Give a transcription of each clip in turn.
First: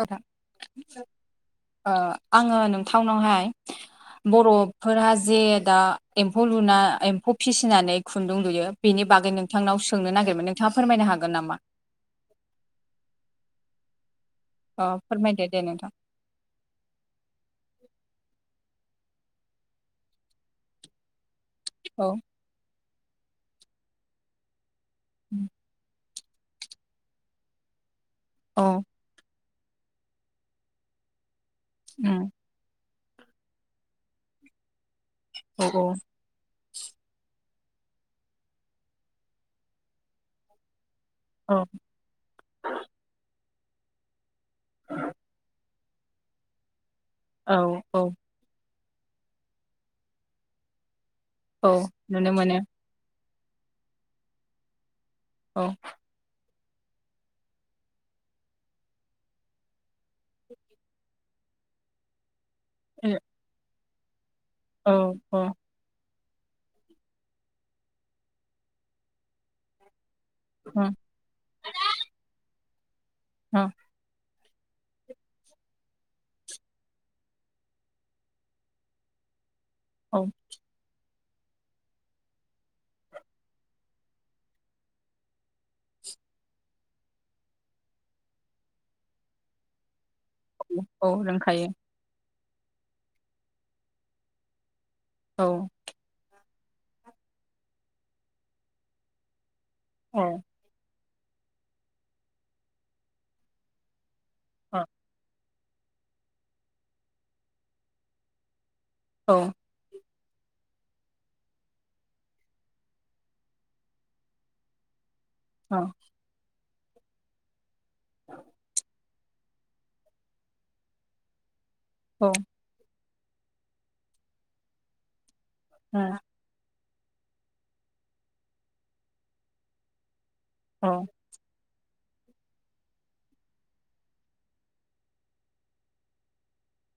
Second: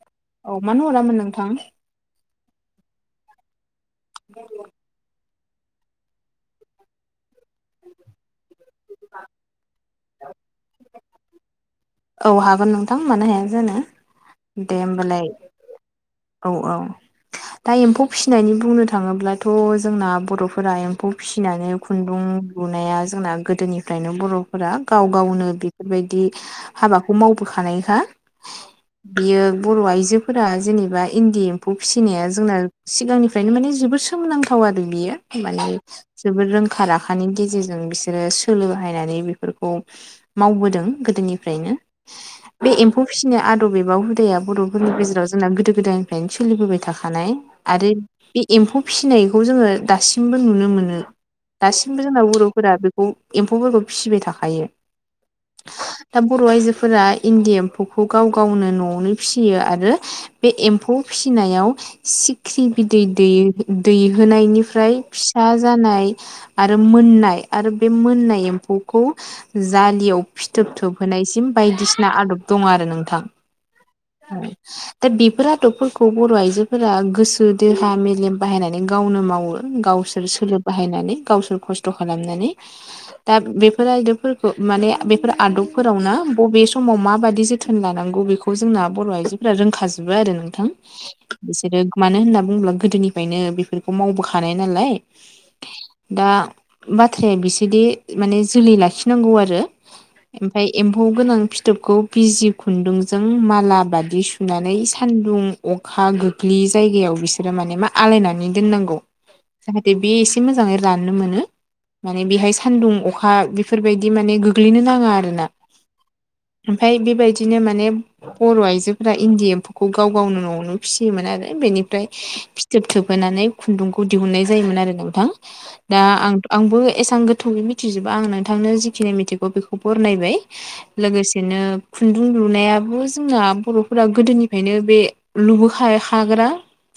नोंथां औ मानो हरामोन नोंथां ओ आङो नोंथांनावहाय बरफोरा जे दा एम्फौ लुना एम्फौ फिसिनानै खुन्दुं लुयो बेनि बागै नोंथांनाव सोंनो नागिरदोंमोन नोंथाङा फोरमायनो हागोन नामा औ हागोन नोंथां मानो हाया जानो दे अ होमबालाय फोरमायदो दे नोंथां औ औ दा एम्फौ फिसिनायनि बुंनो थाङोब्लाथ जोंना बरफोरा एम्फौ फिसिनानै औ खुन्दुं लुनाया जोंना गोदोनिफ्रायनो बरफोरा गाव गावनो बेफोरबायदि हाबाखौ मावबोखानायखा औ बियो बर आइजोफोरा जेनेबा इन्दि एम एम्फौ फिसिनाया उम जोंना सिगांनिफ्रायनो माने जोबोद सोमोनांथाव आरो बियो औ माने औ जोबोर रोंखा राखानि गेजेरजों जों बिसोरो सोलो बाहायनानै बेफोरखौ मावबोदों‌ औ ओफ्रायनो बे एम्फौ फिसिनाय आदब एबा हुदाया बरफोरनि गेजेराव जोंना गोदो गोदायनिफ्रायनो सोलिबोबाय थाखा थानाय आरो औ बे एम्फौ फिनायखौ जोङो दासिमबो नुनो मोनो। औ दासिमबो जोंना नुनो मोनो बर'फोरा बेखौ एम्फौफोरखौ फिसिबाय थाखायो। औ दा बर' आइजोफोरा इन्दि एम्फौखौ गाव गावनो न'आवनो फिसियो आरो बे एम्फौ फिनायाव सिख्रि बिदै औ औ दै-दैहोनायनिफ्राय फिसा उम जानाय आरो मोननाय आरो बे मोननाय एम्फौखौ जालियाव फिथोब उम थोब सिम बायदिसिना आदब दं आरो नोंथां। ओं दा बेफोर आदबफोरखौ बर' आइजोफोरा गोसो देहा मेलेम बाहायनानै गावनो मावो। गावसोर सोलो बाहायनानै गावसोर खस्थ' खालामनानै दा बेफोर आयदबफोरखौ माने बेफोर आदब फोरावनो बबे समाव मााबाददि जोथोन लानांगौ बेखौ जोंना बर' आइजोफोरा रोंखाजोब आरो नोंथां औ रोंखायो बिसोरो मानो होन बुंब्ला गोदोनिफ्रायनो बेफोरखौ मावबोखानाय नालाय औ दा बाथ्राया बिसोरदि माने जोलै लाखिनांगौ आरो औ ओमफाय एम्फौ गोनां फिथोबखौ बिजि खुन्दुंजों माला बादि सु होननानै औ सान्दुं अखा गोग्लै जायगायाव बिसोरो माने मा आलायनानै दोननांगौ। जाहाथे बे एसे मोजाङै राननो मोनो माने बेहाय सानदुं अखा बेफोरबायदि माने गोग्लैनो नाङा आरो औ ओमफाय बेबायदिनो माने बर' आइजो फ्रा इन्दि एम्फौखौ गाव गावनो न'आवनो फिसियोमोन आरो बेनिफ्राय औ फिथोब थोब होनानै खुन्दुंखौ दिहुननाय जायोमोन आरो नाथां दा आं आंबो एसां गोथौयै मिथिजोबा आं नोंथांनो जिखिनि मिथिगौ बेखौ बरनायबाय औ लोगोसेनो खुन्दुं लुनायाबो जोंना बर'फोरा गोदोनिफ्रायनो बे लुबो खा हाग्रा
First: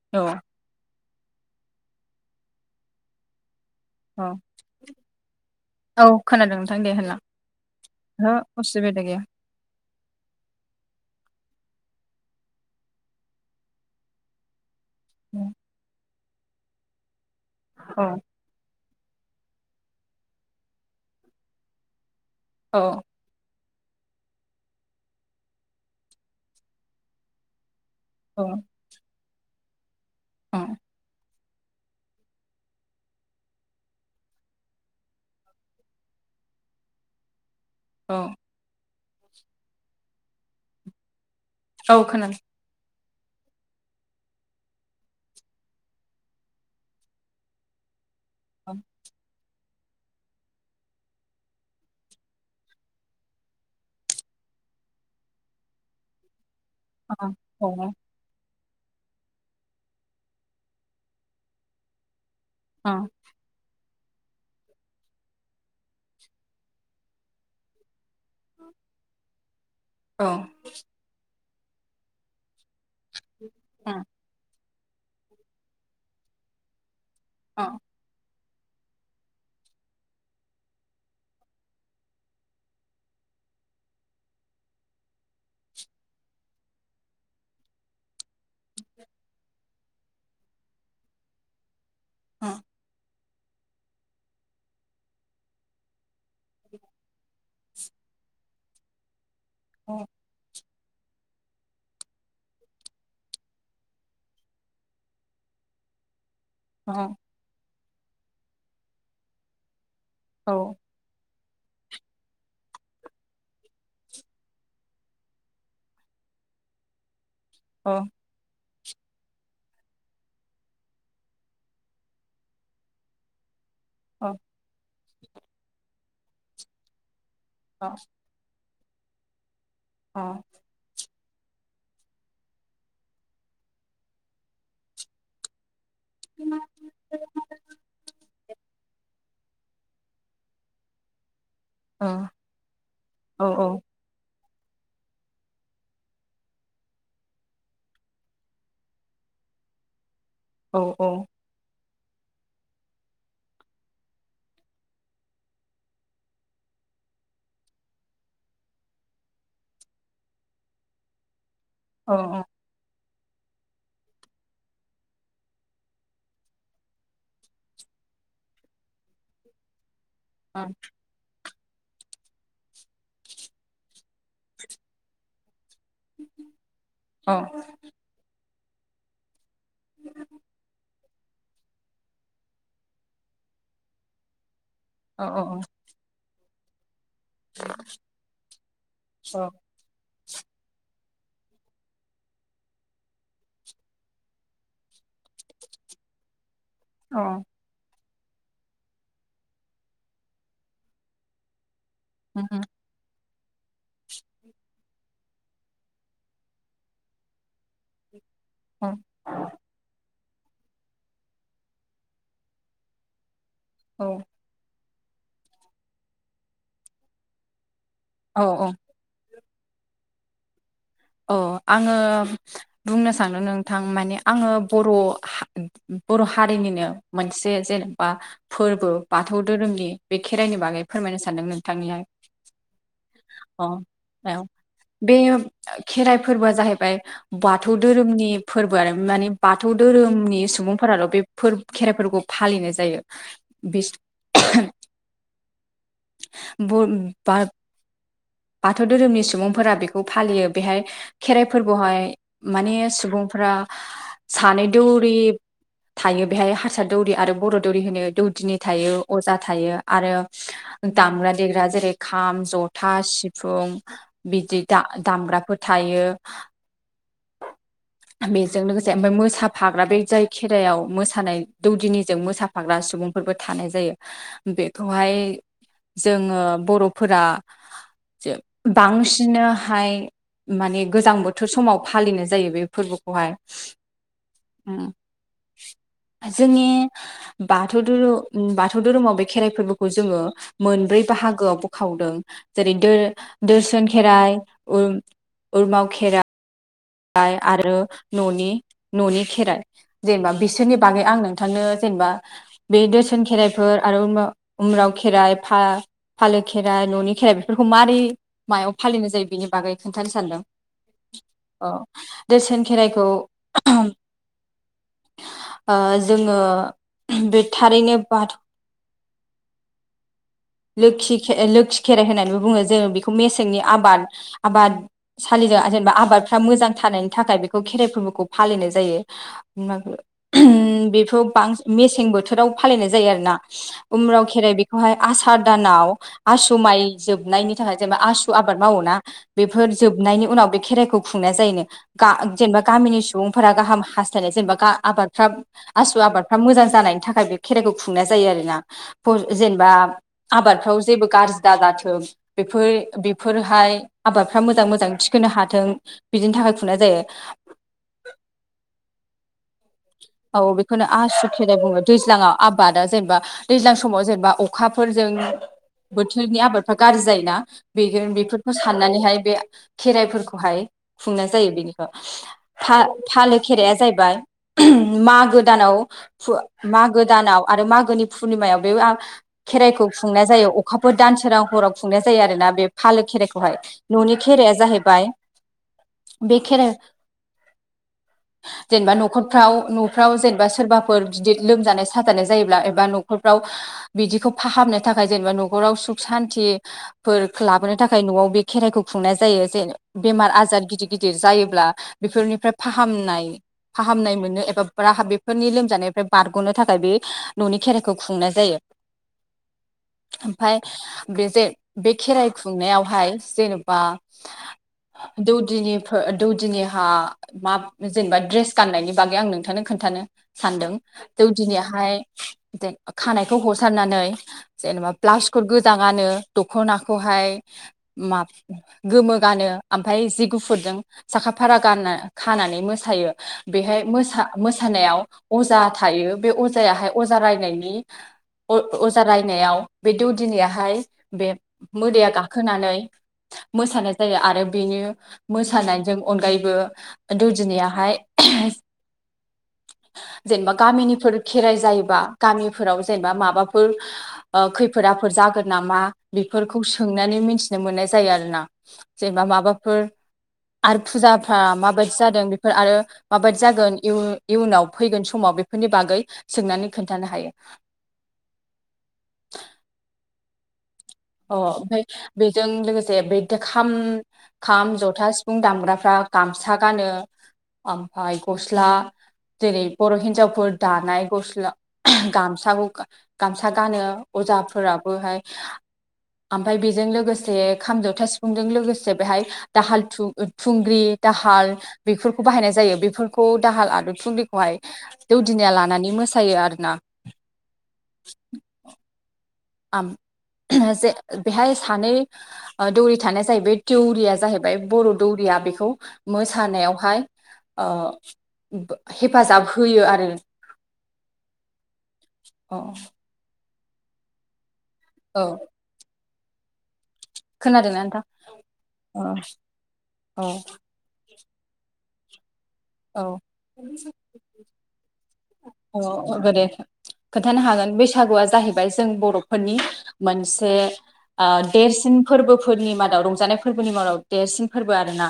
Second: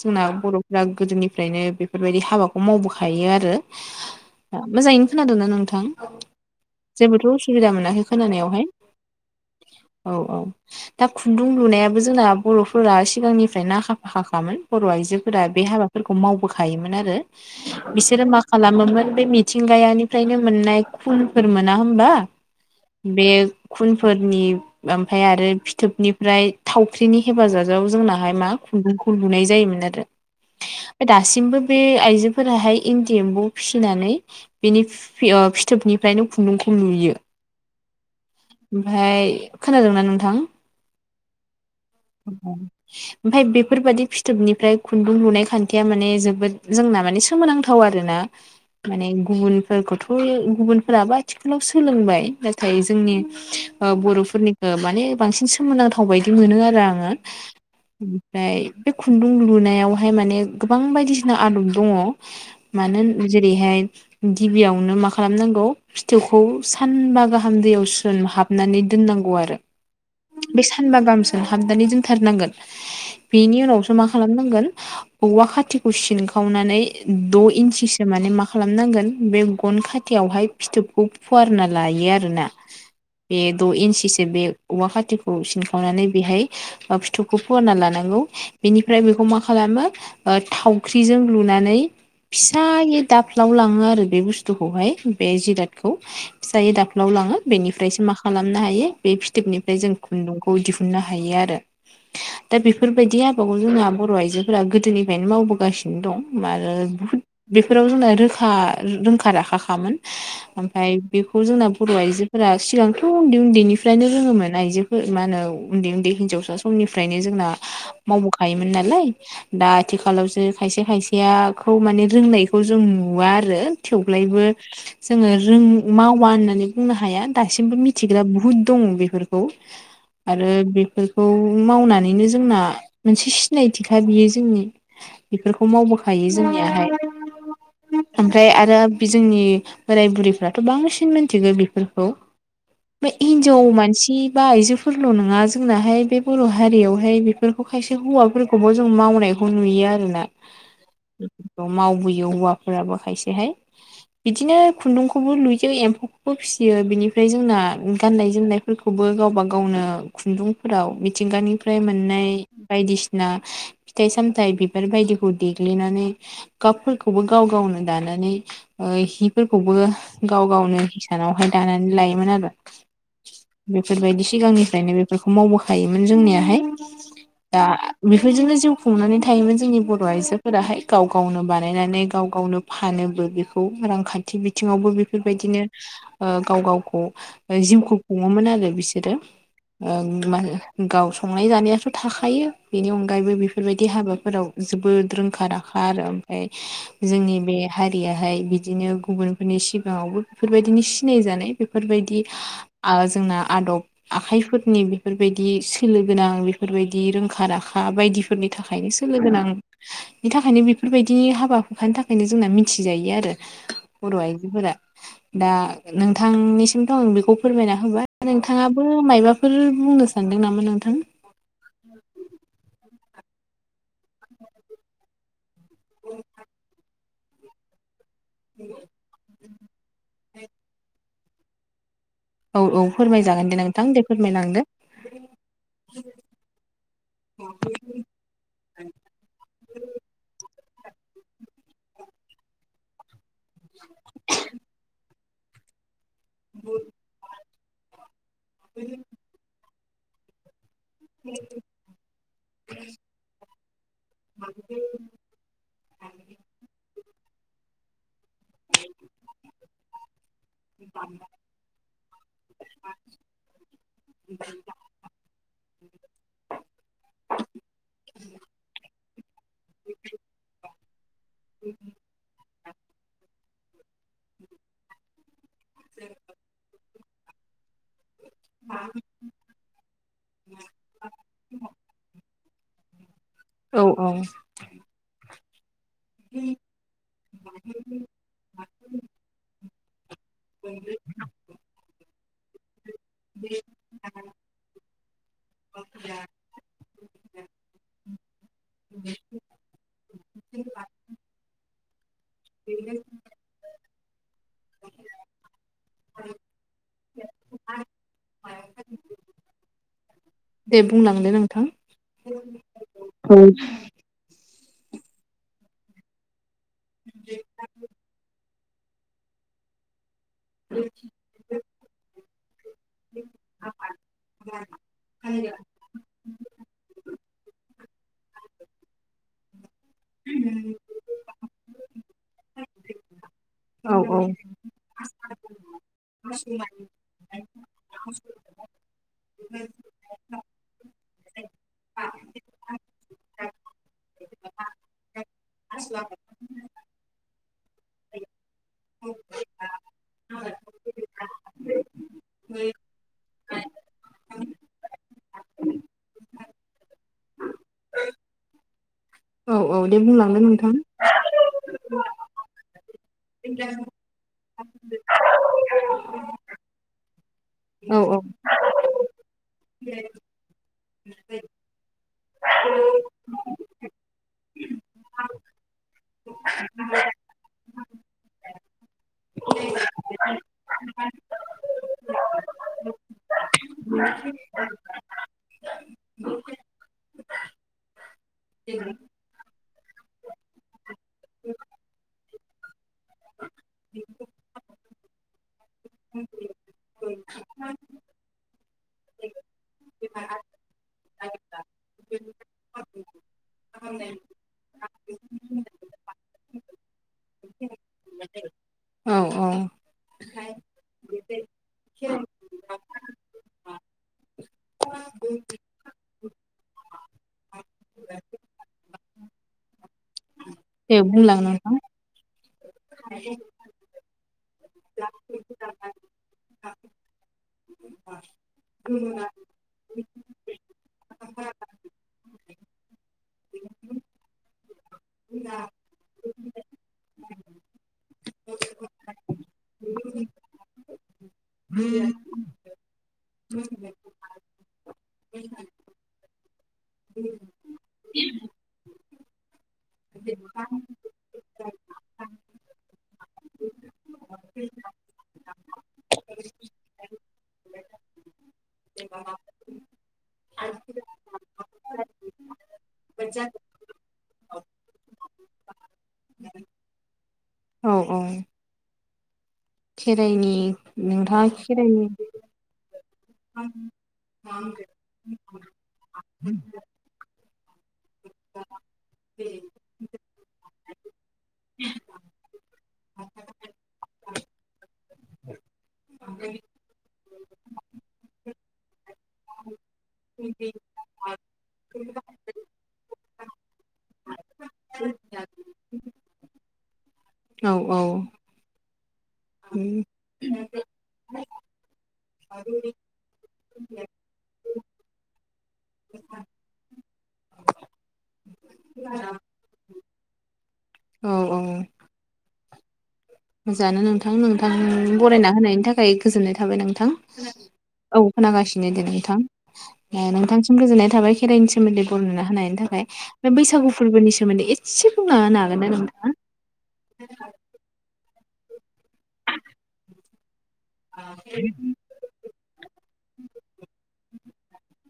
जोंना बर'फोरा गोदोनिफ्रायनो बेफोरबायदि हाबाखौ मावबोखायो आरो औ मोजाङैनो खोनादोंना नोंथां औ खोनादों नोंथां दे होनलां जेबोथ' असुबिदा मोन ओहो असुबिदा गैया औ औ दा खुन्दुं लुनायाबो जोंना बर'फोरा सिगांनिफ्रायनो आखा फाखाखामोन बर' आइजोफोरा बे हाबाफोरखौ मावबोखायोमोन आरो औ बिसोरो मा खालामोमोन बे मिथिंगायानिफ्रायनो मोननाय खुनफोर मोना होम्ब्ला औ बे खुनफोरनि ओमफाय आरो फिथोबनिफ्राय थावख्रिनि हेफाजाब जों जोंनाहाय मा खुन्दुं खुन्दुंखौ लुनाय जायोमोन आरो अ सिमबो बे आइजोफोराहाय इन्दि एम्बौ फिसिनानै बेनि फि ओ फिथोबनिफ्रायनो खुन्दुंखौ लुयो। औ ओमफाय खोनादोंना नोंथां? औ खोनादो। ओमफाय बेफोरबायादि फिथोबनिफ्राय खुन्दुं लुनाय खान्थिया माने जोबोद जोंना माने सोमोनांथाव आरो ना औ माने गुबुन फोरखौथ' गुबुनफोराबो आथिखालाव सोलोंबाय नाथाय जोंनि ओ बर'फोरनिखो ओ माने बांसिन सोमोनांथाव बायदिनो आरो आङो औ औ ओमफ्राय बे खुन्दुं लुनायावहाय माने गोबां बायदिसिना आदब दङ। औ मानो ओन जेरैहाय गिबियावनो मा खालामनांगौ फिथोबखौ सानबा गाहाम दैयाव सोमहाबनानै दोनना नांगौ आरो औ बे सानबा गाहाम सोमहाबनानै दोनथारनांगोन बेनि औ उनावसो मा खालामनांगोन औवा खाथिखौ सिनखावनानै द' इन्सिसो माने माख खालामनांगोन बे गन खाथियावहाय फिथोबखौ फुवारना लायो आरोना बे द' इन्सिसो बे औवा खाथिखौ सिनखावनानै बेहाय ओ फिथोबखौ फुवारना लानांगौ बेनिफ्राय बेखौ मा खालामो थावख्रिजों लुना नानै फिसायै दाफ्लाव लाङो आरो बे बुस्थुखौहाय बे जिरादखौ फिसायै दाफ्लाव लाङो बेनिफ्रायसो म मा खालामनो हायो बे फिथोबनिफ्राय जों खुन्दुंखौ दिहुननो हायो आरो दा बेफोरबायदि हाबाखौ जोंहा बर' आइजोफोरा गोदोनिफ्रायनो मावबोगासिनो दं आरो औ बुहुद बेफोराव जोंना रोखा-रोंखा राखाखामोन ओमफ्राय बि खौ जोंना बर' आइजोफोरा सिगांथ' उन्दै उन्दैनिफ्रायनो रोङोमोन आइजोफोर मा होनो उन्दै उन्दै हिनजावसा समनिफ्रायनो जोंना मावबोखायो मोन नालाय दा आथिखालावसो खायसे खायसेयाखौ माने रोंनायखौ जों नुवा आरो थेवब्लायबो जोङो रों मावा होननानै बुंनो हाया दासिमबो मिथिग्रा बुहुद दङ बेफोरखौ आरो बेफोर खौ मावनानैनो जोंना मोनसे सिनायथिखा बियो जोंनि बेफोरखौ मावबोख हायो जोंनियाहाय ओमफ्राय आरो बे जोंनि बोराय बुरिफ्राथ' बांसिन मिन थिगो बेफोरखौ बे हिनजाव मानसि बा आइजोफ फोरल' नङा जोंनाहाय बे बर' हारियावहाय बेफोरखौ खायसे हौवाफोरखौबो जों मावनायखौ नुयो आरोना औ [unintelligible] मावबोयो हौवाफोराबो खायसेहाय बिदिनो खुन्दुंखौबो लुयो एम्फौखौबो फिसियो बिनिफ्राय जोंना गाननाय जोमनायफोरखौबो गावबा ग गावनो खुन्दुंफोराव मिथिंगानिफ्राय मोननाय औ बायदिसि ना फिथाइ सामथायाइ बिबार बायदिखौ देग्लिनानै गाबफोरखौबो गाव गावनो दानो नानै हिफोरखौबो गाव गावनो हिसानावहाय दानानै लायोमोन आरो बेफोरबायदि सिगांनिफ्रायनो बेफोरखौ मावबोखायोमोन जोंनियाहाय दा बेफोरजोंनो जिउ हुंनानै थायोमोन जोंनि बर' आइजोफोराहाय गाव गावनो बानायनानै गाव गावनो फानोबो बेखौ रांखान्थि बि बिथिङावबो बेफोरबायदिनो गाव गावखौ जिउखौ खुङोमोन आरो बिसोरो ओम मा होनो गावस संनाय जानायाथ' थाखायो बेनि अनगायैबो बेफोरबायदि हाबाफोराव जोबोद रोंखा राखा आरो ओमफ्राय जोंनि बेहाय दैयाहाय बिदिनो गुबुनफोरनि सिगाङावबो बेफोरबायदिनो सिनाय जानाय बेफोरबायदि आ जोंना आदब आखाइफोरनि बेफोरबायदि सोलो गोनां बेफोरबायदि रोंखा आखा बायदि फोरनि थाखायनो सोलो गोनां बिनि थाखायनो बेफोरबायदिनि हाबा हुखानि थाखायनो जोंना मिथिजायो आरो बर' आइजोफोरा दा नोंथांनिसिमथ' आं बेखौ फोरमायना होबाय नोंथाङा मायबाफोर बुंनो सानदों नामा नोंथा औ आङो बुंनो सानोदों नोंथां माने आङो बर' बर' हारिनिनो मोनसे जेनेबा फोरबो बाथौ धोरोमनि बे खेराइनि बागै फोरमायनो सानदों नोंथांनिया औ औ फोरमायजागोन दे नोंथां दे औ फोरमायलांदो बे खेराइ फोरबोआ जाहैबाय बाथौ धोरोमनि फोरबो आरो माने बाथौ धोरोमनि सुबुं फोराल' बे फोर खेराइफोरखौ फालिनाय जायो बि [unintelligible] [unintelligible] बाथौ धोरोमनि सुबुंफोरा बेखौ फालियो बेहाय खेराइ फोरबोहाय माने सुबुंफ्रा सानै दौरि थायो बेहाय हारसा दौरि आरो बर' दौरि होनो दौ दिनि थायो अजा थायो आरो दामग्रा देग्रा जेरै खाम जथा सि फुं बिदि दा दामग्राफोर थायो [unintelligible] बेजों लोगोसे ओमफ्राय मोसाफाग्रा बे जाय खेरायाव मोसानाय दौदिनिजों मोसाफाग्रा सुबुंफोरबो थानाय जायो बेखौहाय जोङो बर'फोरा ज बांसिनहाय माने गोजां बोथोर समाव फालिनाय जायो बे फोरबोखौहाय औ औ उ जोंनि बाथौ धोरु बाथौ धोरोमाव बे खेराइ फोरबोखौ जोङो मोनब्रै बाहागोआव बखावदों जेरै दोरो दोरसन खेराइ उ उरमााव खेरा आ आरो न'नि न'नि खेराइ जेनेबा बिसोरनि बागै आं नोंथांनो जेनेबा बे दोसोन खेराइफोर आरो उमबाव उम्राव खेराइ फा फालो खेराइ न'नि खेराइ बेफोरखौ मारै मायाव फालिनाय जायो बेनि बागै खोनथा दे बुंलांदो नोंथां औ दोसोन खेराइखौ ओ जोङो बे थारैनो बाथौ [unintelligible] लोखि खे लोखि खेराइ होननानैबो बुङो जोंङो बेखौ मेसेंनि आबाद आबाद सालिदों जेनेबा आबादफ्रा मोजां थानायनि थाखाय बेखौ खेराइ फोरबोखौ फालिनाय जायो बेखौ बांसिन मेसें बोथोराव फालिनाय जायो आरो ना औ उम्राव खेराइ बेखौहाय आसार दानाव आसु माइ जोबनायनि थाखाय जेनेबा आसु आब आबाद मावोना बेफोर जोबनायनि उनाव बे खेराइखौ खुंनाय जायोनो गा जेनेबा गामिनि सुबुंफोरा गाहाम हास्थायनाय जेनेबा गा आबादफोरा आसु आबादफ्रा मोजां जानायनि थाखाय खेराइखो खुंनाय जायोना ब जेनबा आबादफ्राव जेबो गाज्रि दा जाथों बेफोर बेफोरहाय आबादफ्रा मोजां मोजां थिखोनो हाथों बिदिनि थाखाय खुंनाय जायो। औ औ दे बुंलांनाय नोंथां खेनाय बुङो दैज्लाङाव आबादा जेनेबा दैज्लां समाव जेनेबा अखाफोरजों बोथोरनि आबादफ्रा गाज्रि जायोना बे औ बेफोरखौ साननानैहाय बे खेराइफोरखौहाय खुंनाय जायो बेनिखौ फा फालो खेराया जाहैबाय मागो दानाव फुवा मागो दानाव आरो मागोनि पुर्निमायाव बे खेराइखौ खुंनाय जायो अखाफोर दानसां हराव खुंनाय जायो आरोना बे फालो खेराइखौहाय न'नि खेराइया जाहैब बा बे खेरा औ जेनबा न'खफ्राव न'फ्राव जेनबा सोरबाफोर गिदिर लोमजानाय साजानाय जायोब्ला एबा न'ग न'खरफ्राव बिदिखौ फाहामनो थाखाय जेनबा न' न'खराव सुख औ सान्तिफोर लाबोनो थाखाय न'आव बे खेराइखौ खुंनाय जायो जेन बेमार आजार गिदिर गिदिर जायोब्ला बेफोरनिफ्राय फाहामनाय फाहामनाय मोनो बाबा राहा बेफोरनि लोमजानायनिफ्राय बारग'नो थाखाय बे न'नि खेराइखौ खुंनाय जायो। औ ओमफाय बे जे बे खेराइ खुंनायावहाय जेनेबा दौदिनिफो दौदिनिहा मा जेनेबा ड्रेस गाननायनि बागै आं नों नोंथांनो खोन्थानो सानदों दे बुंलां नोंथां दौदिनियाहाय जे खानायखौ हरसारनानै जेनेबा ब्लाउसखो गोजा गानो दखनाखौहाय फाय माफ गोमो गानो आमफाय जि गुफुरजों साखा फारा गाना खानानै मोसायो बेहाय मोसा मोसानायाव अजा थायो बे अजायाहाय अजा रायनायनि अ अजा रायनायाव बे दौदिनियाहाय बे मोदाइया गाखोनानै मोसानाय जायो आरो बेनि मोसानायजों अनगायैबो दौदिनियाहाय [inaudible] जेनबा गामिनिफोर खेराइ जायोबा गामिफोराव जेनबा माबाफोर ओ खैफोदा बाफोर जागोन नामा बेफोरखौ सोंनानै मोनथिनो मोननाय जायो आरोना जेनबा माबाफोर आरो फुजाफ्रा माबायदि जादों बेफोर आरो माबायदि जागोन बो इयुनाव फैगोन समाव बेफोरनि बागै सोंनानै खोन्थानो हायो। औ [inaudible] खेराइनि अ नोंथाङा ओमफाय खेराइनि बेजों लोगोसे बै दे खाम खाम जथा सिफुं दामग्राफ्रा गामसा गानो आमफाय गस्ला जेरै बर' हिनजावफोर दानाय गस्ला गामसाखौ गामसा गानो अजाफोराबोहाय [inaudible] आमफाय बेजों लोगोसे खाम जथा सिफुंदों लोगोसे बेहाय दाहाल थु थुंग्रि दाहा हाल बेफोरखौ बाहायनाय जायो। बेफोरखौ दाहाल आदब थुंग्रिखौहाय दौदिनिया लानानै मोसा यो आरो ना। औ औ आम [unintelligible] जे बेहाय सानै ओ दौरि थाना जायो बे दौरिया जाहैबाय बर' दौरि या बेखौ मोसानायावहाय अ ब' हेफाजाब होयो आरो अ। अ। मोजाङानो नोंथां नोंथां बरायना होनायनि थाखाय गोजोननाय थाबाय नों थां खोनादोंना नोंथां औ खोनागासिनो दे औ नोंथां औ नोंथांसिम गोजोननाय थाबाय खेराइनि सो सोमोन्दैखौ नुना होननि औ थाखाय बे बैसागु फोरबोनि सोमोन्दै एसे बुंना होनो हागोन ना औ नोंथाङा! गोदो खोन्थानो हागोन बैसागुआ जाहैबाय जों बर'फोरनि मोनसे ओ देरसिन फोरबोफोरनि मादाव रंजानाय फोरबोनि मादाव देरसिन फोरबो आरो ना।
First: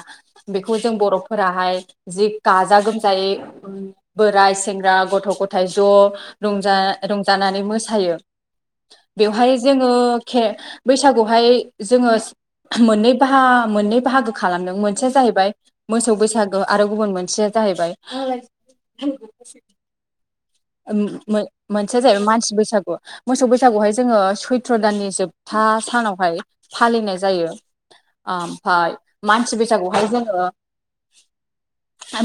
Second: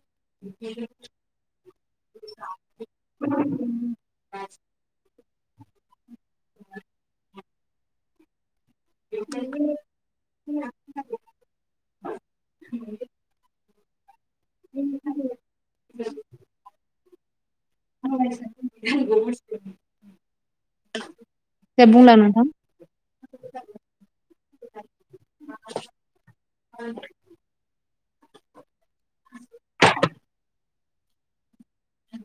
बेखौ जों बर'फोराहाय जि गाजा गोमजायै बोराय सेंग्रा गथ' गथायाइ ज' रंजा रंजानानै मोसायो। बेवहाय जोङो खे बैसागुआवहाय जोङो मोननै बाह मोननै बाहागो खालामदों मोनसेया जाहैबाय मोसौ बैसागो आरो गुबुन मोनसे जाहैबायाय [unintelligible] दे मोनसेया बुंलां जाहैबाय नोंथां मानसि बैसागु मोसौ बैसागुहाय जोङो सैथ्र' दाननि जोबथा सानावहाय फालिनाय जायो। [unintelligible] ओमफ्राय मानसि बैसागुहाय जोङो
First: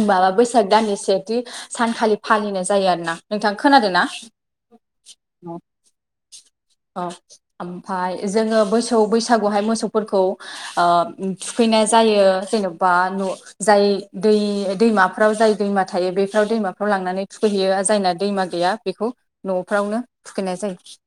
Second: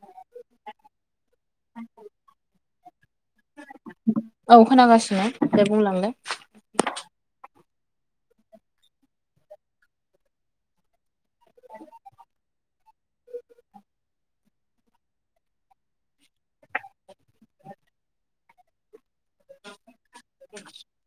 माबा बैसाग दाननि सेथि सानखालि फालिनाय जायो। आरोना नोंथां खोनादों ना? खोनांगासिनो दे बुंलांदो। ओमफ्राय जोङो मोसौ बैसागुहाय मोसौफोरखौ ओ थुखैनाय जायो जेन'बा न' जाय दै दैमाफ्राव जाय दैमा थायो बेफोराव दैमाफ्राव लांनानै थुखैहैयो जायना दैमा गैया बेखौ न'फ्रावनो थुखैनाय जायो।